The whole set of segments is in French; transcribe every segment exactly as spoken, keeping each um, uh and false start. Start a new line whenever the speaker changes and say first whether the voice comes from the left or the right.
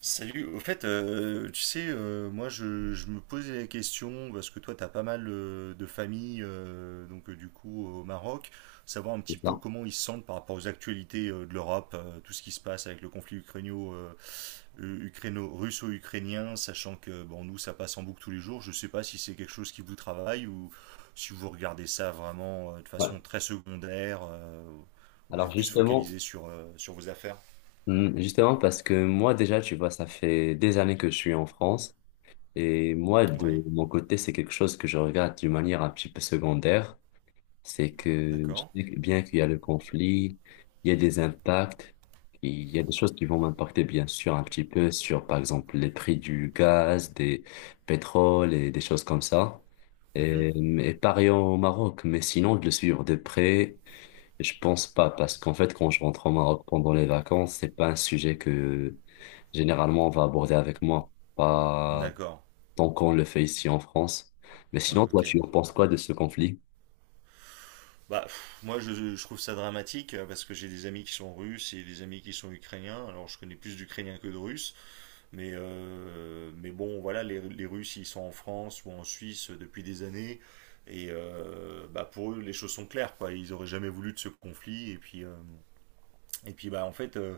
right: Salut, au fait, euh, tu sais, euh, moi je, je me posais la question, parce que toi t'as pas mal euh, de familles, euh, donc euh, du coup au Maroc, savoir un
left: C'est
right: petit peu
left: ça.
right: comment ils se sentent par rapport aux actualités euh, de l'Europe, euh, tout ce qui se passe avec le conflit ukrainio, euh, ukraino, russo-ukrainien, sachant que bon nous ça passe en boucle tous les jours. Je sais pas si c'est quelque chose qui vous travaille ou si vous regardez ça vraiment euh, de
left: Ouais.
right: façon très secondaire, euh, vous
left: Alors
right: êtes plus
left: justement,
right: focalisé sur, euh, sur vos affaires.
left: hmm, justement parce que moi déjà, tu vois, ça fait des années que je suis en France, et moi de
right: Ouais,
left: mon côté, c'est quelque chose que je regarde d'une manière un petit peu secondaire. C'est que je
right: d'accord.
left: sais que bien qu'il y a le conflit, il y a des impacts, il y a des choses qui vont m'impacter bien sûr un petit peu sur par exemple les prix du gaz, des pétroles et des choses comme ça.
right: Mhm.
left: Et, et pareil au Maroc, mais sinon de le suivre de près, je pense pas, parce qu'en fait, quand je rentre au Maroc pendant les vacances, c'est pas un sujet que généralement on va aborder avec moi, pas
right: D'accord.
left: tant qu'on le fait ici en France. Mais sinon,
right: Ok.
left: toi, tu en penses quoi de ce conflit?
right: Bah, pff, moi, je, je trouve ça dramatique, euh, parce que j'ai des amis qui sont russes et des amis qui sont ukrainiens. Alors, je connais plus d'Ukrainiens que de Russes, mais, euh, mais bon, voilà, les, les Russes, ils sont en France ou en Suisse depuis des années. Et euh, bah, pour eux, les choses sont claires, quoi. Ils auraient jamais voulu de ce conflit. Et puis, euh, et puis bah, en fait, euh,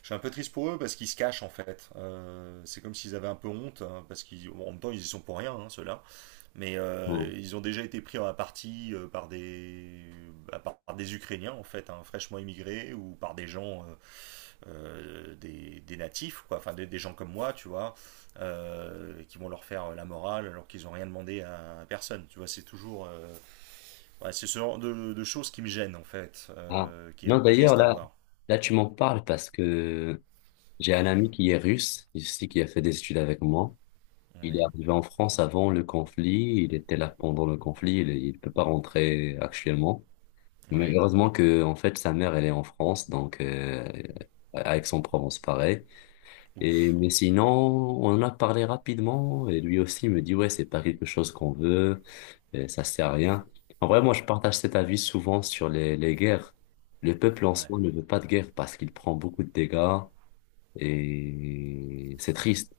right: je suis un peu triste pour eux parce qu'ils se cachent, en fait. Euh, c'est comme s'ils avaient un peu honte, hein, parce qu'en même temps, ils y sont pour rien, hein, ceux-là. Mais euh,
left: Non.
right: ils ont déjà été pris à partie, euh, par des, bah, par, par des Ukrainiens, en fait, hein, fraîchement immigrés, ou par des gens, euh, euh, des, des natifs, quoi, enfin des, des gens comme moi, tu vois, euh, qui vont leur faire euh, la morale alors qu'ils n'ont rien demandé à personne. Tu vois, c'est toujours, euh, ouais, c'est ce genre de, de choses qui me gênent, en fait,
left: Ah.
right: euh, qui est
left: Non,
right: un peu
left: d'ailleurs,
right: triste à
left: là,
right: voir.
left: là, tu m'en parles parce que j'ai un ami qui est russe, ici, qui a fait des études avec moi. Il est
right: Ouais,
left: arrivé en France avant le conflit, il était là pendant le conflit, il ne peut pas rentrer actuellement. Mais
right: ouais,
left: heureusement que, en fait, sa mère, elle est en France, donc euh, à Aix-en-Provence, pareil. Et
right: ouf,
left: mais sinon, on en a parlé rapidement, et lui aussi me dit ouais, c'est pas quelque chose qu'on veut, et ça sert à rien. En vrai, moi, je partage cet avis souvent sur les, les guerres. Le peuple en
right: ouais,
left: soi ne veut pas de guerre parce qu'il prend beaucoup de dégâts et c'est triste.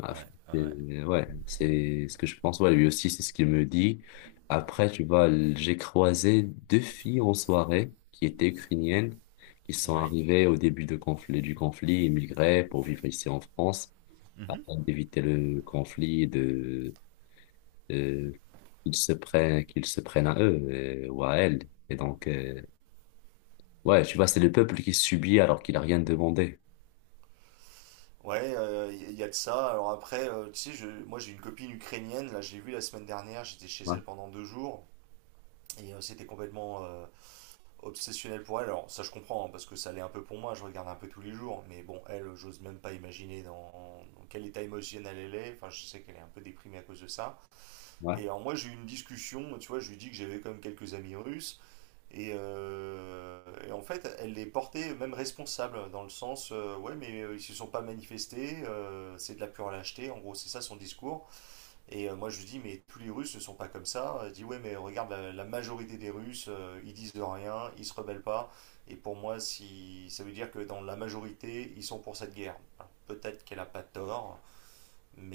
left: Ah,
right: ouais, ouais,
left: c'est- ouais, c'est ce que je pense. Ouais, lui aussi, c'est ce qu'il me dit. Après, tu vois, l- j'ai croisé deux filles en soirée qui étaient ukrainiennes, qui sont
right: ouais.
left: arrivées au début de conflit, du conflit, immigrées pour vivre ici en France,
right: Mhm.
left: afin d'éviter le conflit, de, de qu'ils se prennent, qu'ils se prennent à eux euh, ou à elles. Et donc, euh, ouais, tu vois, c'est le peuple qui subit alors qu'il a rien demandé.
right: Ouais, euh, il y a de ça. Alors après, euh, tu sais, je, moi j'ai une copine ukrainienne, là j'ai vu la semaine dernière, j'étais chez
left: Ouais,
right: elle pendant deux jours, et euh, c'était complètement, euh, obsessionnel pour elle. Alors ça je comprends, hein, parce que ça l'est un peu pour moi, je regarde un peu tous les jours, mais bon, elle, j'ose même pas imaginer dans, dans quel état émotionnel elle est. Enfin, je sais qu'elle est un peu déprimée à cause de ça.
left: ouais.
right: Et alors moi j'ai eu une discussion, tu vois, je lui dis que j'avais quand même quelques amis russes, et, euh, et en fait, elle les portait même responsables, dans le sens, euh, ouais, mais euh, ils se sont pas manifestés, euh, c'est de la pure lâcheté, en gros, c'est ça son discours. Et euh, moi, je lui dis, mais tous les Russes ne sont pas comme ça. Elle dit, ouais, mais regarde, la, la majorité des Russes, euh, ils disent de rien, ils se rebellent pas. Et pour moi, si, ça veut dire que dans la majorité, ils sont pour cette guerre. Alors, peut-être qu'elle a pas tort,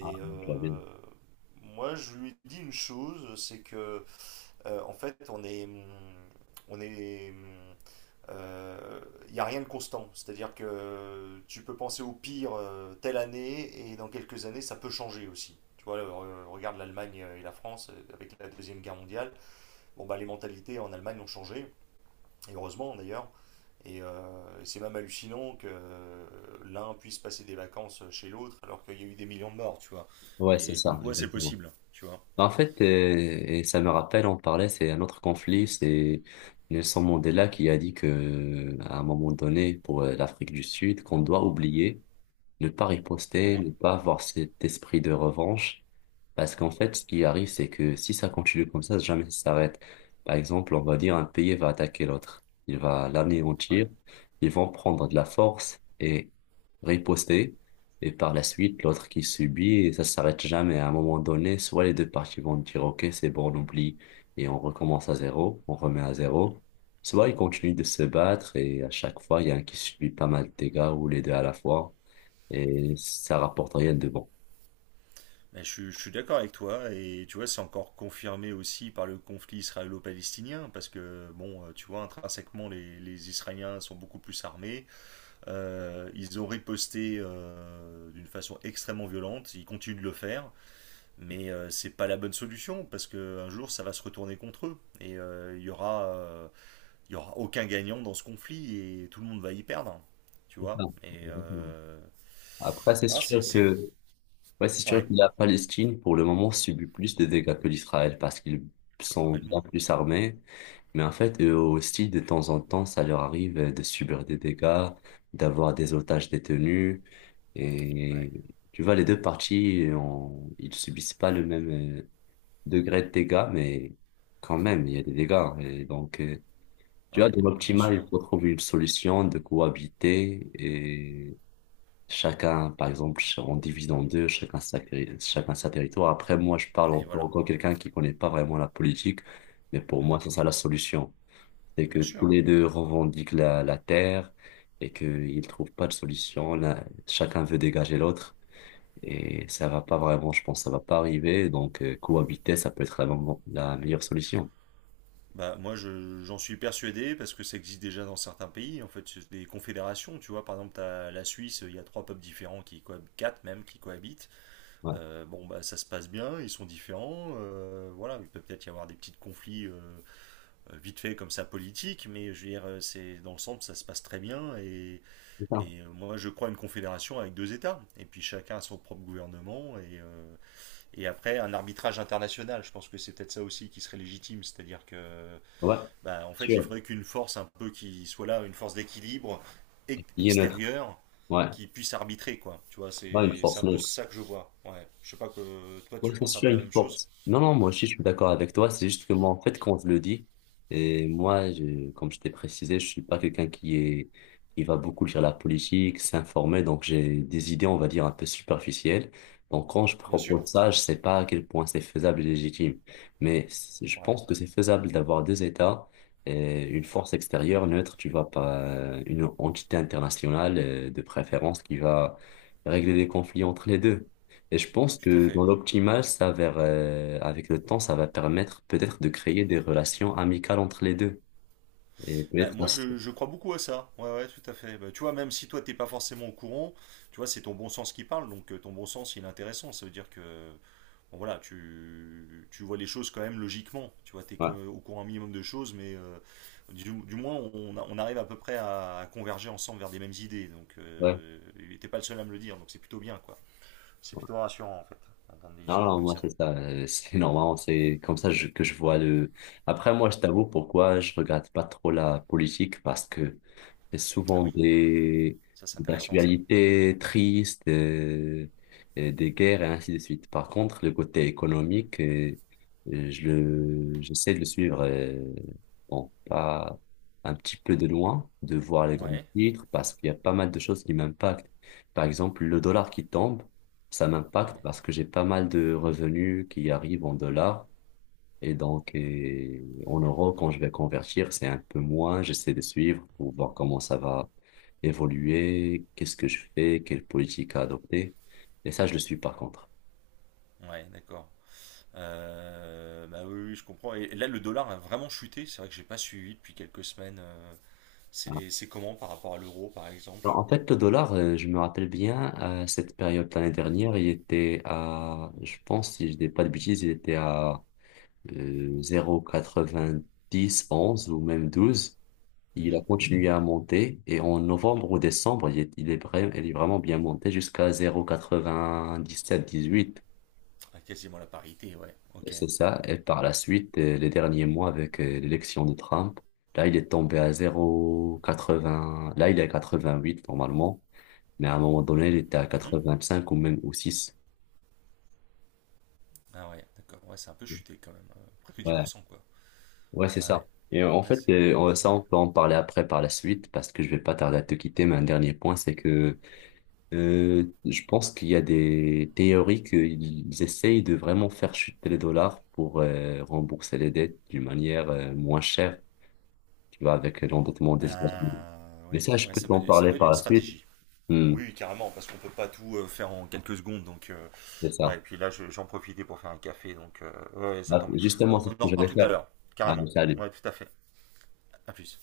left: Ah, je vois bien.
right: euh, moi, je lui dis une chose, c'est que, euh, en fait, on est. hum, On est. hum, il euh, n'y a rien de constant. C'est-à-dire que tu peux penser au pire, euh, telle année, et dans quelques années, ça peut changer aussi. Tu vois, euh, regarde l'Allemagne et la France, euh, avec la Deuxième Guerre mondiale. Bon, bah, les mentalités en Allemagne ont changé, et heureusement d'ailleurs. Et euh, c'est même hallucinant que euh, l'un puisse passer des vacances chez l'autre alors qu'il y a eu des millions de morts, tu vois.
left: Ouais, c'est
right: Et comme
left: ça,
right: quoi c'est
left: exactement.
right: possible, tu vois.
left: Bah, en fait, euh, et ça me rappelle, on parlait, c'est un autre conflit, c'est Nelson Mandela qui a dit que, à un moment donné, pour euh, l'Afrique du Sud, qu'on doit oublier. Ne pas riposter,
right: Ouais,
left: ne pas avoir cet esprit de revanche. Parce qu'en fait, ce qui arrive, c'est que si ça continue comme ça, jamais ça s'arrête. Par exemple, on va dire un pays va attaquer l'autre. Il va l'anéantir.
right: ouais.
left: Ils vont prendre de la force et riposter. Et par la suite, l'autre qui subit, et ça s'arrête jamais. À un moment donné, soit les deux parties vont dire, OK, c'est bon, on oublie et on recommence à zéro, on remet à zéro. Soit ils continuent de se battre et à chaque fois, il y a un qui subit pas mal de dégâts ou les deux à la fois, et ça rapporte rien de bon.
right: Ben, je, suis- je suis d'accord avec toi, et tu vois, c'est encore confirmé aussi par le conflit israélo-palestinien, parce que bon, euh, tu vois, intrinsèquement, les, les Israéliens sont beaucoup plus armés. Euh, ils ont riposté euh, d'une façon extrêmement violente, ils continuent de le faire, mais euh, c'est pas la bonne solution, parce que un jour ça va se retourner contre eux, et euh, il y aura euh, il y aura aucun gagnant dans ce conflit, et tout le monde va y perdre, tu
left: C'est ça.
right: vois. Et
left: Exactement.
right: euh,
left: Après, c'est
right: non, c'est
left: sûr
right: c'est-
left: que, ouais, c'est sûr
right: ouais,
left: que la Palestine, pour le moment, subit plus de dégâts que l'Israël parce qu'ils sont bien
right: complètement.
left: plus armés. Mais en fait, eux aussi, de temps en temps, ça leur arrive euh, de subir des dégâts, d'avoir des otages détenus.
right: Ouais.
left: Et tu vois, les deux parties, euh, ils subissent pas le même euh, degré de dégâts, mais quand même, il y a des dégâts, hein. Et donc, euh, tu vois,
right: Ouais,
left: dans
right: bien
left: l'optimal,
right: sûr.
left: il faut trouver une solution de cohabiter, et chacun, par exemple, ch- on divise en deux, chacun sa, cri- chacun sa territoire. Après, moi, je parle
right: Et
left: encore
right: voilà.
left: tant quelqu'un qui connaît pas vraiment la politique, mais pour
right: Mhm.
left: moi, c'est ça la solution. C'est que
right: Bien
left: tous
right: sûr.
left: les deux revendiquent la, la terre et qu'ils ne trouvent pas de solution. Là, chacun veut dégager l'autre et ça va pas vraiment, je pense, ça va pas arriver. Donc, euh, cohabiter, ça peut être la, mo- la meilleure solution.
right: Bah, moi, je- j'en suis persuadé parce que ça existe déjà dans certains pays. En fait, c'est des confédérations, tu vois. Par exemple, t'as la Suisse, il y a trois peuples différents qui cohabitent, quatre même, qui cohabitent.
left: Ouais,
right: Euh, bon, bah, ça se passe bien, ils sont différents, euh, voilà, il peut peut-être y avoir des petits conflits, euh, euh, vite fait comme ça, politiques, mais je veux dire, euh, c'est, dans l'ensemble, ça se passe très bien. Et,
left: c'est ça.
right: et, euh, moi, je crois à une confédération avec deux États. Et puis chacun a son propre gouvernement et, euh, Et après, un arbitrage international, je pense que c'est peut-être ça aussi qui serait légitime, c'est-à-dire que,
left: Ouais,
right: bah, en fait, il
left: sûr.
right: faudrait qu'une force un peu qui soit là, une force d'équilibre ex-
left: Il est neutre.
right: extérieure,
left: Ouais.
right: qui puisse arbitrer, quoi. Tu vois,
left: Pas une
right: c'est c'est
left: force,
right: un
left: non.
right: peu ça que je vois. Ouais. Je sais pas que toi,
left: Ouais,
right: tu
left: c'est
right: penses un
left: sûr,
right: peu la
left: une
right: même chose.
left: force. Non, non, moi aussi, je suis d'accord avec toi. C'est juste que moi, en fait, quand je le dis, et moi, je, comme je t'ai précisé, je suis pas quelqu'un qui est, qui va beaucoup lire la politique, s'informer. Donc, j'ai des idées, on va dire, un peu superficielles. Donc, quand je
right: Bien sûr.
left: propose ça, je sais pas à quel point c'est faisable et légitime. Mais c'est- je
right: Ouais.
left: pense que c'est faisable d'avoir deux États, et une force extérieure neutre, tu vois, pas une entité internationale, euh, de préférence qui va régler les conflits entre les deux. Et je pense
right: Tout à
left: que dans
right: fait.
left: l'optimal, ça va, euh, avec le temps, ça va permettre peut-être de créer des relations amicales entre les deux. Et
right: Bah,
left: peut-être là,
right: moi,
left: c'est-
right: je, je crois beaucoup à ça. Ouais, ouais, tout à fait. Bah, tu vois, même si toi, t'es pas forcément au courant, tu vois, c'est ton bon sens qui parle. Donc, euh, ton bon sens, il est intéressant. Ça veut dire que, bon, voilà, tu, tu vois les choses quand même logiquement. Tu vois, t'es co-
left: ouais,
right: au courant un minimum de choses, mais euh, du, du moins, on, a- on arrive à peu près à, à converger ensemble vers des mêmes idées. Donc,
left: ouais,
right: euh, t'es pas le seul à me le dire. Donc, c'est plutôt bien, quoi. C'est
left: ouais.
right: plutôt rassurant, en fait, d'entendre des
left: Non,
right: discours
left: non,
right: comme
left: moi,
right: ça.
left: c'est ça, euh, c'est normal. C'est comme ça je- que je vois le. Après, moi, je t'avoue pourquoi je regarde pas trop la politique, parce que c'est
right: Ah
left: souvent
right: oui,
left: des,
right: ça, c'est
left: des
right: intéressant, ça.
left: actualités tristes, euh, et des guerres et ainsi de suite. Par contre, le côté économique, euh, euh, je le, j'essaie de le suivre, euh, bon, pas un petit peu de loin, de voir les grands
right: Ouais,
left: titres, parce qu'il y a pas mal de choses qui m'impactent. Par exemple, le dollar qui tombe, ça m'impacte
right: ouais,
left: parce que j'ai pas mal de revenus qui arrivent en dollars. Et donc, et en euros, quand je vais convertir, c'est un peu moins. J'essaie de suivre pour voir comment ça va évoluer, qu'est-ce que je fais, quelle politique à adopter. Et ça, je le suis par contre.
right: ouais, d'accord. Euh, bah oui, oui, je comprends. Et là, le dollar a vraiment chuté. C'est vrai que j'ai pas suivi depuis quelques semaines, euh,
left: Voilà.
right: c'est c'est comment par rapport à l'euro, par
left: Alors,
right: exemple?
left: en fait, le dollar, euh, je me rappelle bien, à cette période l'année dernière, il était à, je pense, si je dis pas de bêtises, il était à euh, dix, onze ou même douze Il
right: Mhm,
left: a continué à monter et en
right: mhm.
left: novembre ou décembre, il est, il est, vrai- il est vraiment bien monté jusqu'à zéro virgule quatre-vingt-dix-sept-dix-huit.
right: Ah, quasiment la parité, ouais.
left: Et
right: Ok.
left: c'est ça. Et par la suite, euh, les derniers mois avec euh, l'élection de Trump, là, il est tombé à zéro virgule quatre-vingts. Là, il est à huit normalement. Mais à un moment donné, il était à
right: Mhm.
left: quatre-vingt-cinq ou même au six.
right: Ah ouais, d'accord. Ouais, c'est un peu chuté quand même, euh, presque dix
left: Ouais,
right: pour cent, quoi.
left: ouais, c'est
right: Ouais,
left: ça. Et en
right: ouais,
left: fait,
right: c'est...
left: euh, on- ça,
right: Ouais.
left: on peut en parler après par la suite parce que je vais pas tarder à te quitter. Mais un dernier point, c'est que Euh, je pense qu'il y a des théories qu'ils essayent de vraiment faire chuter les dollars pour euh, rembourser les dettes d'une manière euh, moins chère, tu vois, avec l'endettement des États-Unis.
right: Ah,
left: Mais
right: ouais,
left: ça, je
right: ouais,
left: peux
right: ça
left: t'en
right: peut être, ça
left: parler
right: peut être
left: par
right: une
left: la suite.
right: stratégie.
left: Hmm,
right: Oui, carrément, parce qu'on peut pas tout euh, faire en quelques secondes. Donc, euh,
left: c'est
right: ouais,
left: ça.
right: et puis là, je- j'en profitais pour faire un café. Donc, euh, ouais, ouais, ça
left: Ah,
right: tombe. On
left: justement, c'est ce
right: en
left: que
right: reparle
left: j'allais
right: tout à
left: faire.
right: l'heure,
left: Ah, mais
right: carrément.
left: ça,
right: Ouais, tout à fait. À plus.